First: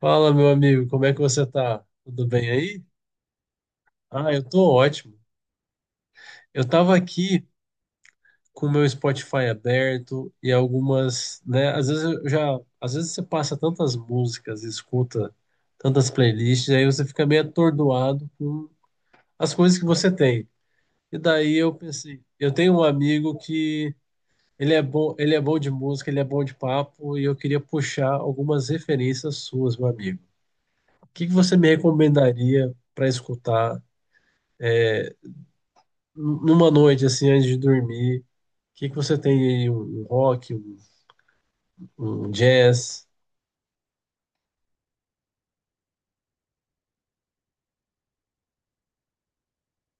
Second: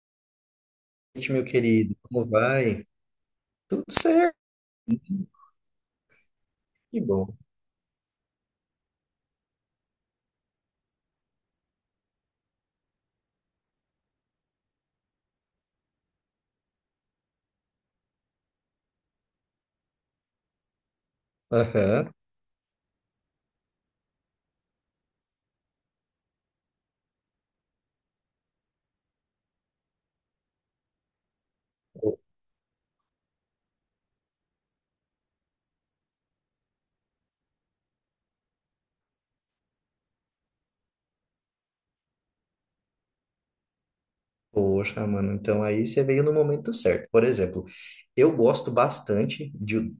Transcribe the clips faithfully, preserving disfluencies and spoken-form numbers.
Fala, meu amigo, como é que Noite, meu você tá? querido. Como Tudo bem aí? vai? Tudo Ah, certo, eu tô ótimo. Eu tava que bom. aqui com o meu Spotify aberto e algumas, né, às vezes eu já, às vezes você passa tantas músicas e escuta tantas playlists, aí você fica meio atordoado com as coisas que você tem. E daí eu Aham. pensei, eu tenho um amigo que ele é bom, ele é bom de música, ele é bom de papo e eu queria puxar algumas referências suas, meu amigo. O que que você me Po- recomendaria para escutar numa noite assim antes de dormir? O que que você tem aí? Um, um rock, um, um jazz? Poxa, mano, então aí você veio no momento certo. Por exemplo, eu gosto bastante de.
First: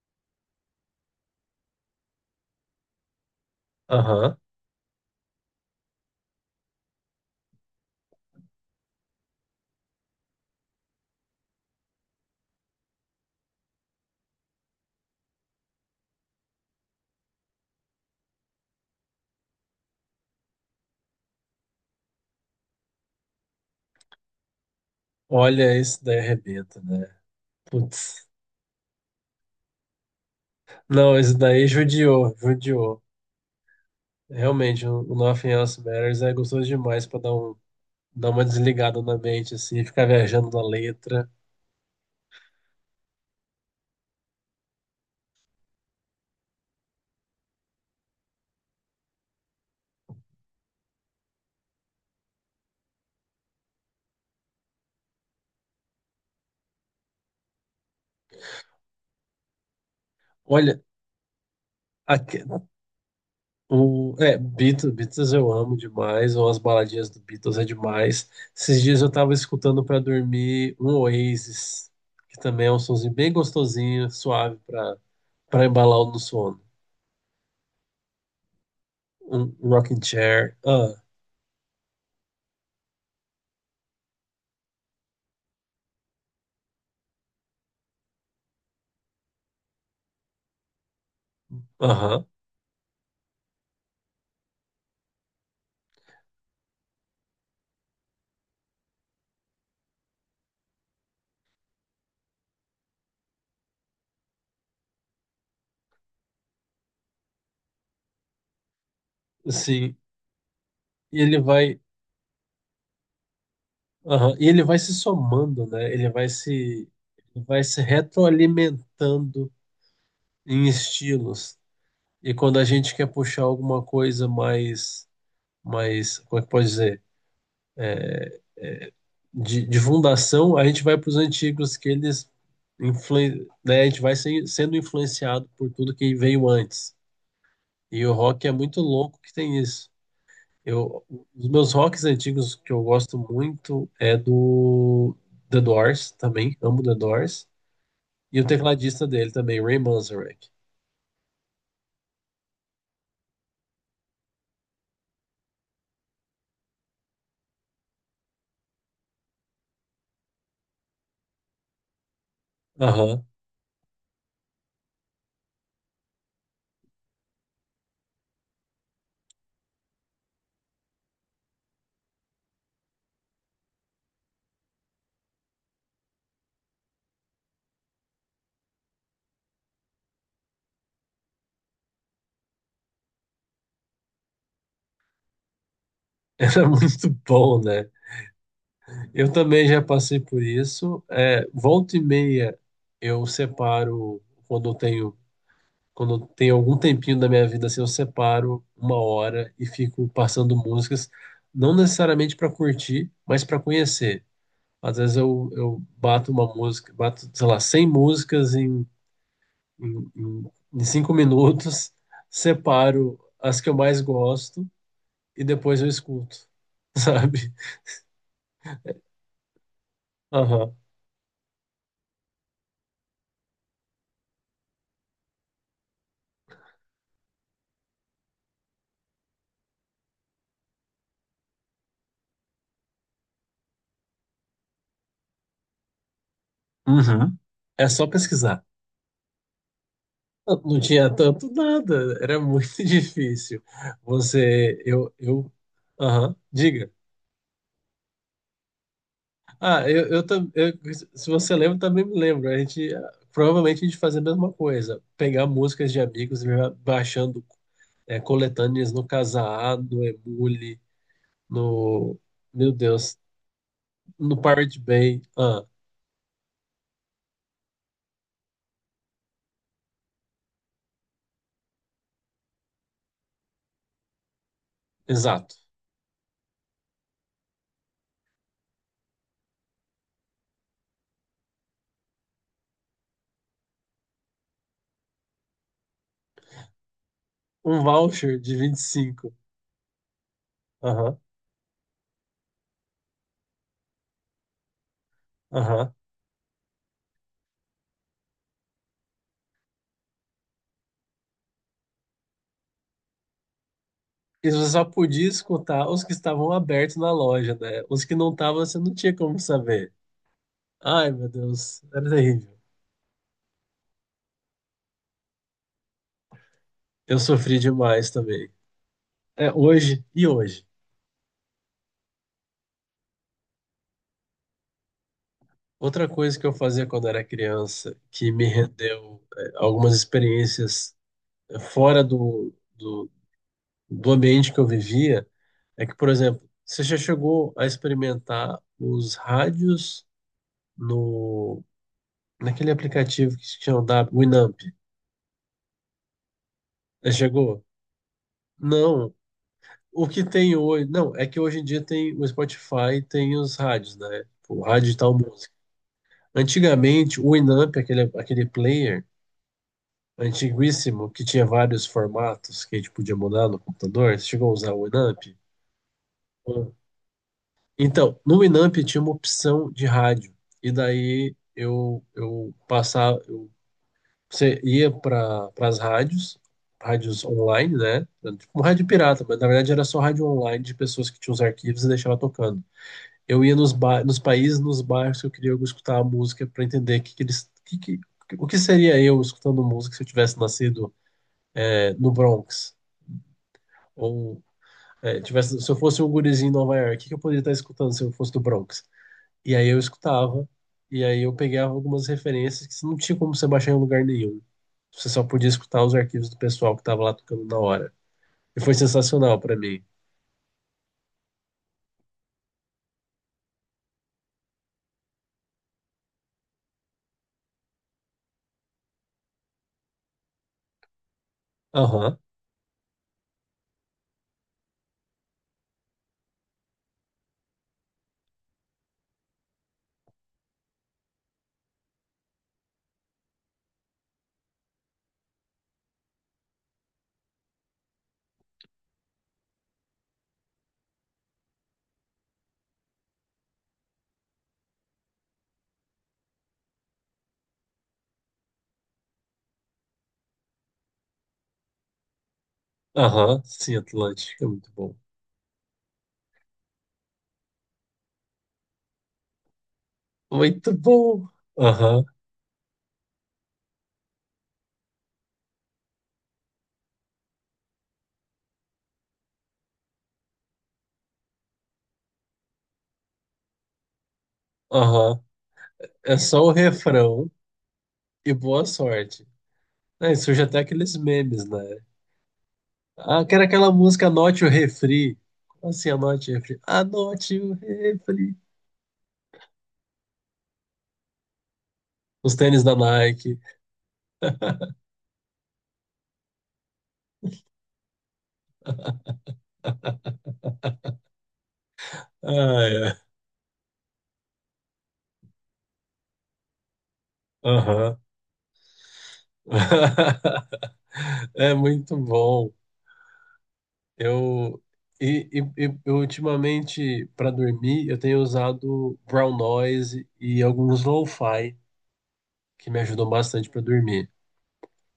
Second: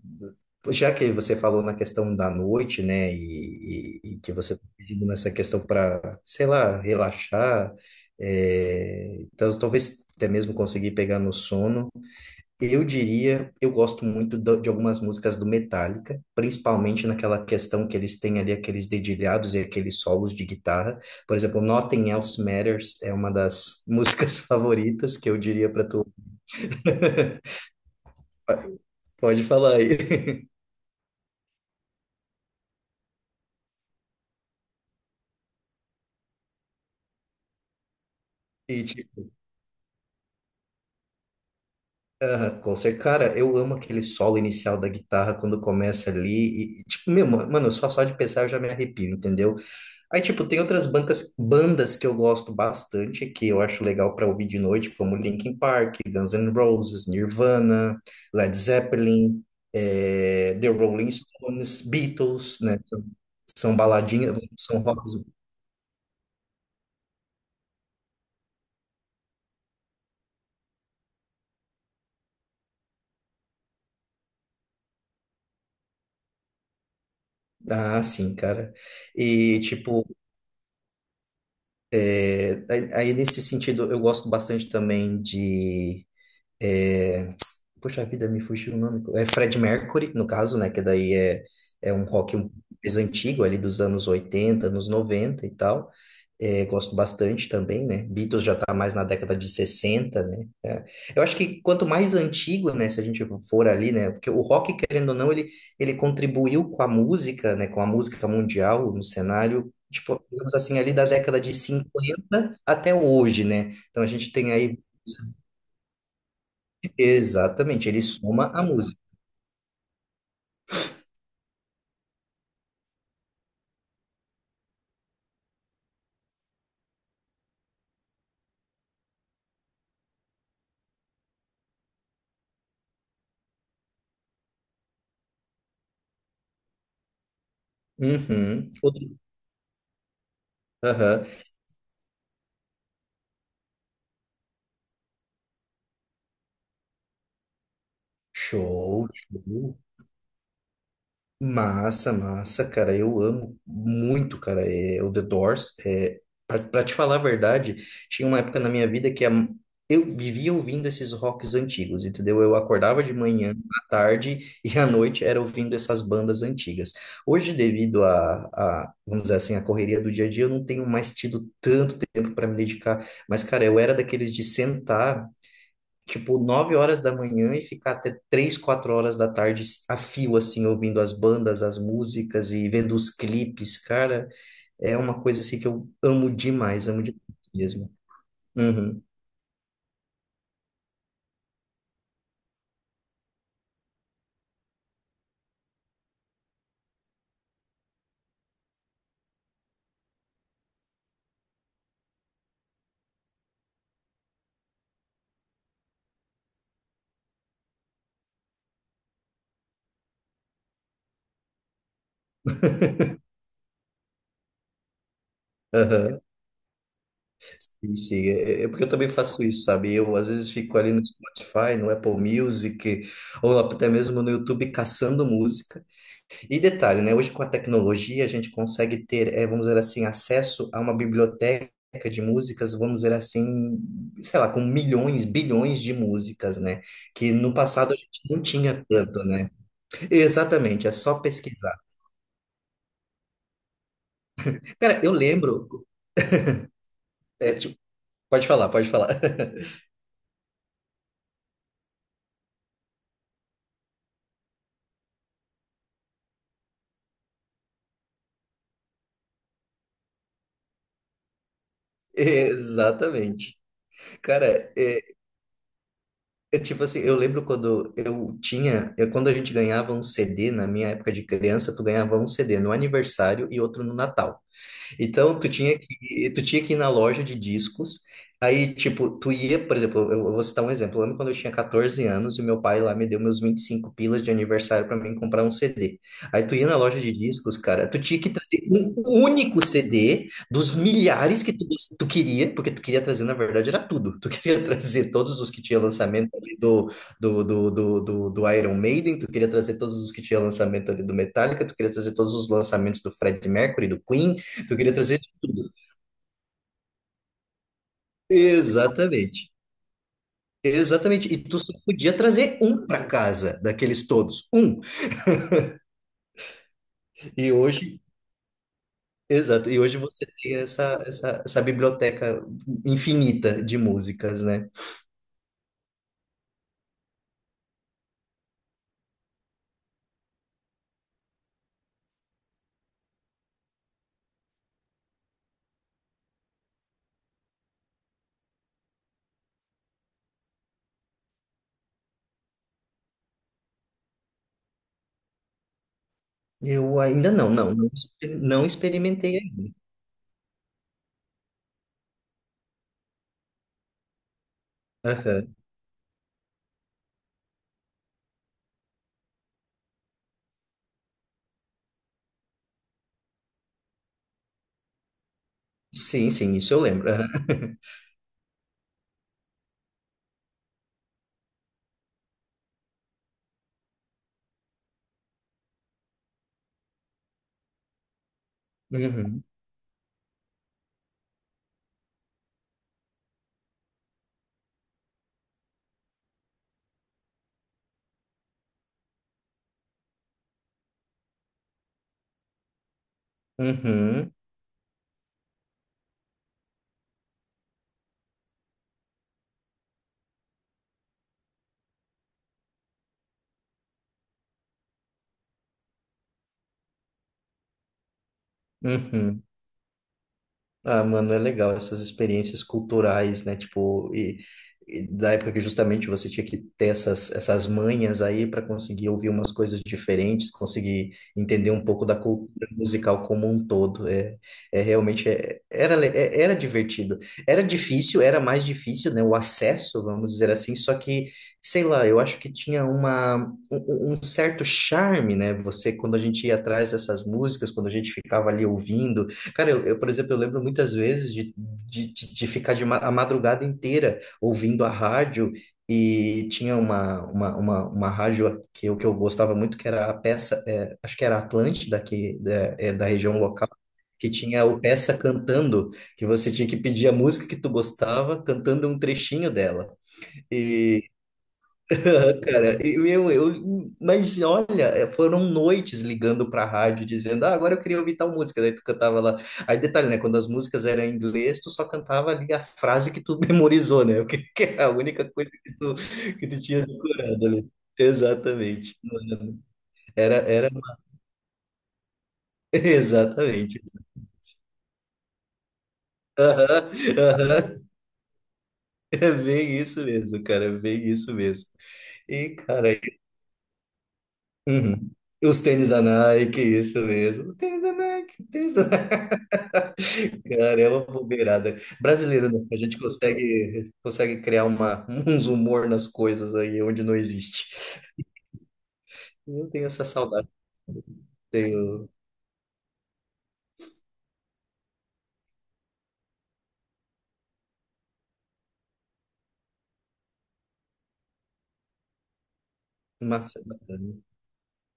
Já que você falou na questão da noite, né, e, e- e que Aham. você tá pedindo nessa questão para, sei lá, relaxar, é, então talvez até mesmo conseguir pegar no sono. Eu diria, eu gosto muito do- de algumas músicas do Metallica, principalmente naquela questão que eles têm ali aqueles dedilhados e aqueles solos de guitarra. Por exemplo, Nothing Else Matters é uma das músicas favoritas que eu diria Olha, para esse tu. daí arrebenta, né? Putz. Pode falar aí. Não, esse daí judiou, judiou. Realmente, o o Nothing Else Matters é gostoso demais pra dar um, dar uma E, desligada na tipo, mente assim, ficar viajando na letra. aham, com certeza. Cara, eu amo aquele solo inicial da guitarra quando começa ali. E, e, tipo, meu, ma- mano, só só de pensar eu já me arrepio, entendeu? Aí, tipo, tem outras bancas, bandas que eu gosto bastante, que eu acho legal pra ouvir de noite, como Linkin Park, Guns N' Roses, Nirvana, Led Zeppelin, eh, The Olha, Rolling Stones, aque- Beatles, né? São, são o, baladinhas, é, são Beatles, rocks. Beatles eu amo demais, ou as baladinhas do Beatles é demais. Esses dias eu tava escutando pra dormir um Oasis, que também é um sonzinho bem gostosinho, suave pra, pra embalar o no sono. Ah, sim, cara. Um E, rocking tipo, chair. Ah, eh, aí aí nesse sentido, eu gosto bastante também de. é, Poxa vida, me fugiu o nome. É Fred Mercury, no caso, né? Que daí é, é um aham, rock um- mais antigo, ali dos anos oitenta, anos noventa e tal. É, gosto bastante também, né? Beatles já tá mais na década de sessenta, né? É. Eu acho que quanto mais antigo, né? Se a gente for ali, né? Porque o rock, querendo ou não, ele, ele contribuiu com a música, né? Com a música mundial no cenário. sim. Tipo, digamos assim, ali da E ele década de vai, cinquenta até hoje, né? Então a gente aham, e tem ele vai aí, se somando, né? Ele vai se, vai se exatamente, ele soma a música. retroalimentando em estilos. E quando a gente quer puxar alguma coisa mais, mais, como é que pode dizer? de, de fundação, a gente vai para os antigos que eles influen- né, a gente vai se- sendo influenciado por tudo que veio antes. E o rock é Uhum. muito Outro- louco que tem isso. Eu, Aham. os meus rocks antigos que eu gosto muito é do The Doors também, amo The Doors. E o tecladista Show, dele também, show. Ray Manzarek. Massa, massa, cara. Eu amo muito, cara. É, o The Doors. É, pra, pra te falar a verdade, tinha uma época na minha vida que a- eu vivia ouvindo esses rocks antigos, entendeu? Eu acordava de Aham. manhã, à tarde e à noite era ouvindo essas bandas antigas. Hoje, devido a, a, vamos dizer assim, a correria do dia a dia, eu não tenho mais tido tanto tempo para me dedicar. Mas, cara, eu era daqueles de sentar. Tipo, nove horas da manhã e ficar até três quatro horas da tarde a fio, assim, ouvindo as bandas, as músicas e vendo os clipes, cara, é uma coisa, assim, que eu amo Era demais, amo muito demais bom, né? mesmo. Uhum. Eu também já passei por isso. É, volta e meia eu separo quando eu tenho. Quando tem algum tempinho da minha vida, assim, eu separo uma hora e fico passando músicas, não necessariamente para curtir, mas para conhecer. Às vezes eu, eu bato uma música, bato, sei lá, cem músicas em, em, em em cinco minutos, separo as que eu mais gosto e depois eu Aham. escuto, sabe? Sim, sim. É, é é porque eu também faço isso, sabe? Eu às vezes Aham. fico ali no Spotify, no Apple Music, ou até mesmo no YouTube caçando música. E detalhe, né? Hoje com a tecnologia a gente consegue ter, eh, vamos dizer assim, acesso a uma biblioteca de músicas, vamos dizer assim, sei lá, com milhões, bilhões de músicas, né? Que Uhum. no É passado a só gente não pesquisar. tinha tanto, né? Não, não Exatamente, é tinha só tanto pesquisar. nada, era muito difícil. Você, Cara, eu, eu eu, lembro, aham, diga. é, tipo, pode falar, pode falar. Ah, eu, eu, tam- eu- se você lembra, também me lembro. A gente, ah, provavelmente a gente fazia a mesma coisa, pegar músicas de amigos e ir baixando, é, coletâneas no Kazaa, no Emule, no, meu Deus, Exatamente. no Cara, Pirate é, Bay. Ah, é tipo assim, eu lembro quando eu tinha, eu- quando a gente ganhava um C D, na minha época de criança, tu ganhava um C D no aniversário e outro no Natal. Então, tu exato. tinha que, tu tinha que ir na loja de discos. Aí, tipo, tu ia, por exemplo, eu eu vou citar um exemplo. Eu lembro quando eu tinha catorze anos e meu pai lá me deu meus vinte e cinco pilas de aniversário para mim comprar um C D. Aí tu ia na loja de discos, Um cara, tu tinha que voucher de trazer vinte e um cinco. único C D dos Aham, milhares que tu, tu queria, porque tu queria trazer, na verdade, era tudo. Tu queria trazer todos os que tinha aham. lançamento ali do, do, do, do, do, do Iron Maiden, tu queria trazer todos os que tinha lançamento ali do Metallica, tu queria trazer todos os lançamentos do Freddie Mercury, do Queen, E você tu só queria trazer podia tudo. escutar os que estavam abertos na loja, né? Os que não estavam, você não tinha como Exatamente. saber. Ai, meu Exatamente. E tu só Deus, era podia terrível. trazer um para casa, daqueles todos. Um. Eu E sofri hoje, demais também. É exato. E hoje hoje e você tem hoje. essa, essa, essa biblioteca infinita de músicas, né? Outra coisa que eu fazia quando era criança, que me rendeu, eh, algumas experiências, eh, fora do, do, do ambiente que eu vivia, é que, por exemplo, você já chegou a experimentar os rádios no, naquele aplicativo que se chama da Winamp? Eu Já ainda não, chegou? não, não, exper- não Não. experimentei ainda. O que tem hoje? Não, é que hoje em dia tem o Spotify, tem os rádios, né? Tipo, o rádio de tal música. Aham. Antigamente, o Winamp, aquele, aquele player antiguíssimo, que tinha vários formatos que a gente podia mudar no computador. Você chegou a usar o Winamp? Sim, sim, isso eu lembro. Aham. Então, no Winamp tinha uma opção de rádio. E daí eu, eu passava, eu, você ia para as rádios, rádios online, né? Tipo um rádio pirata, mas Uhum, na verdade era só rádio online de pessoas que tinham os arquivos e deixava tocando. Eu ia nos, ba nos países, nos bairros que eu queria escutar a música para entender que que eles, que, que, o que seria eu escutando música se eu tivesse nascido, é, no Bronx uhum, ou, é, tivesse, se eu fosse um gurizinho em Nova York, o que que eu poderia estar escutando se eu fosse do Bronx? E aí eu escutava, e aí eu pegava algumas referências que não tinha como você baixar em lugar nenhum. Você só podia escutar os arquivos do pessoal que estava lá tocando na hora. E foi sensacional uhum. para mim. Ah, mano, é legal essas experiências culturais, né? Tipo, e, e da época que justamente você tinha que ter essas, essas manhas aí para conseguir ouvir umas coisas diferentes, conseguir entender um pouco da Aham, cultura musical como um todo. É, é realmente é- era, le- é- era divertido. Era difícil, era mais difícil, né? O acesso, vamos dizer assim, só que, sei lá, eu acho que tinha uma, um, um um certo charme, né? Você, quando a gente ia atrás dessas músicas, quando a gente ficava ali ouvindo. Cara, eu, eu, por exemplo, eu lembro muitas vezes de, de, de de ficar de ma a madrugada inteira ouvindo a rádio e tinha uma, uma, uma, uma rádio que eu, que eu gostava muito, que era a peça, é, acho que era Atlântida, que, da, é, da região aham, local, sim, que Atlântica, tinha muito o bom. peça cantando, que você tinha que pedir a música que tu gostava, cantando um trechinho dela. Muito bom! Aham, Ah, cara, e, meu, eu, mas olha, é, foram noites ligando pra rádio dizendo, ah, agora eu queria ouvir tal música, daí tu cantava lá. Aí detalhe, né, quando as músicas eram em inglês, tu só cantava ali a frase que tu memorizou, né, porque que é a aham. única coisa que tu, É só que o tu tinha refrão decorado ali. e boa Exatamente. sorte. Mano, É, Era, surge até era, aqueles memes, né? Ah, que era aquela exatamente. música Anote o Refri. Como assim, Anote o Refri? Aham, Anote o aham. Refri. É bem isso mesmo, cara, é bem isso mesmo. Os E, tênis da cara. Nike. Uhum. Os tênis da Nike, isso mesmo. Tênis da Nike, tênis da. Cara, é uma bobeirada. Brasileiro, né? Ah, A é. gente consegue, consegue criar uma, uns humor nas coisas aí onde não existe. Aham. Eu tenho essa saudade. É muito Tenho bom. Eu, e, e- e- eu ultimamente, para dormir, eu tenho usado brown noise e alguns lo-fi, que me ajudam uma. bastante para dormir.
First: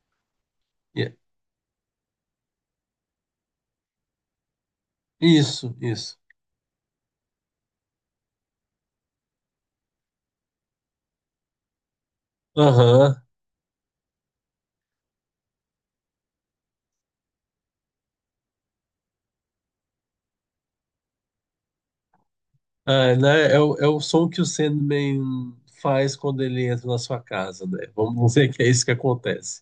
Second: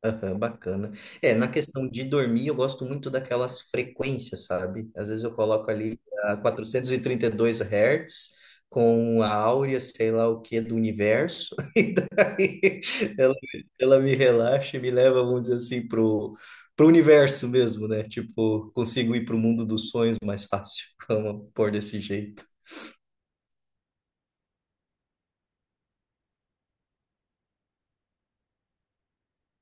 Aham, bacana. E- é, É, na questão de dormir, eu gosto muito daquelas frequências, sabe? Às vezes eu coloco Isso, ali isso. a quatrocentos e e trinta e dois Hz com a áurea, sei lá o que, do universo, e daí Aham. ela, ela me relaxa e me leva, vamos dizer assim, pro, pro universo mesmo, né? Tipo, consigo ir pro mundo dos sonhos mais fácil, vamos pôr desse jeito. Ah, né? É o, é o som que o Sandman faz quando ele entra na sua casa, né? Vamos dizer que é isso que acontece.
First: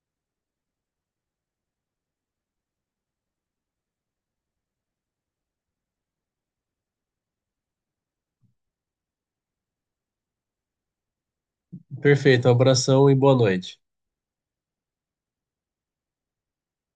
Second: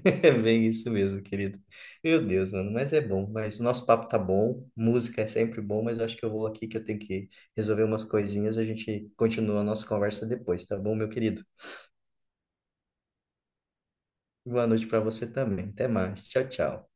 É bem isso mesmo, querido. Meu Deus, mano, mas é bom. Mas o nosso papo tá bom, música é sempre bom, mas eu acho que eu vou aqui que eu tenho que resolver umas coisinhas. A gente continua a nossa conversa depois, tá bom, meu querido? Perfeito, abração e boa noite. Boa noite pra você também. Até mais. Tchau, tchau.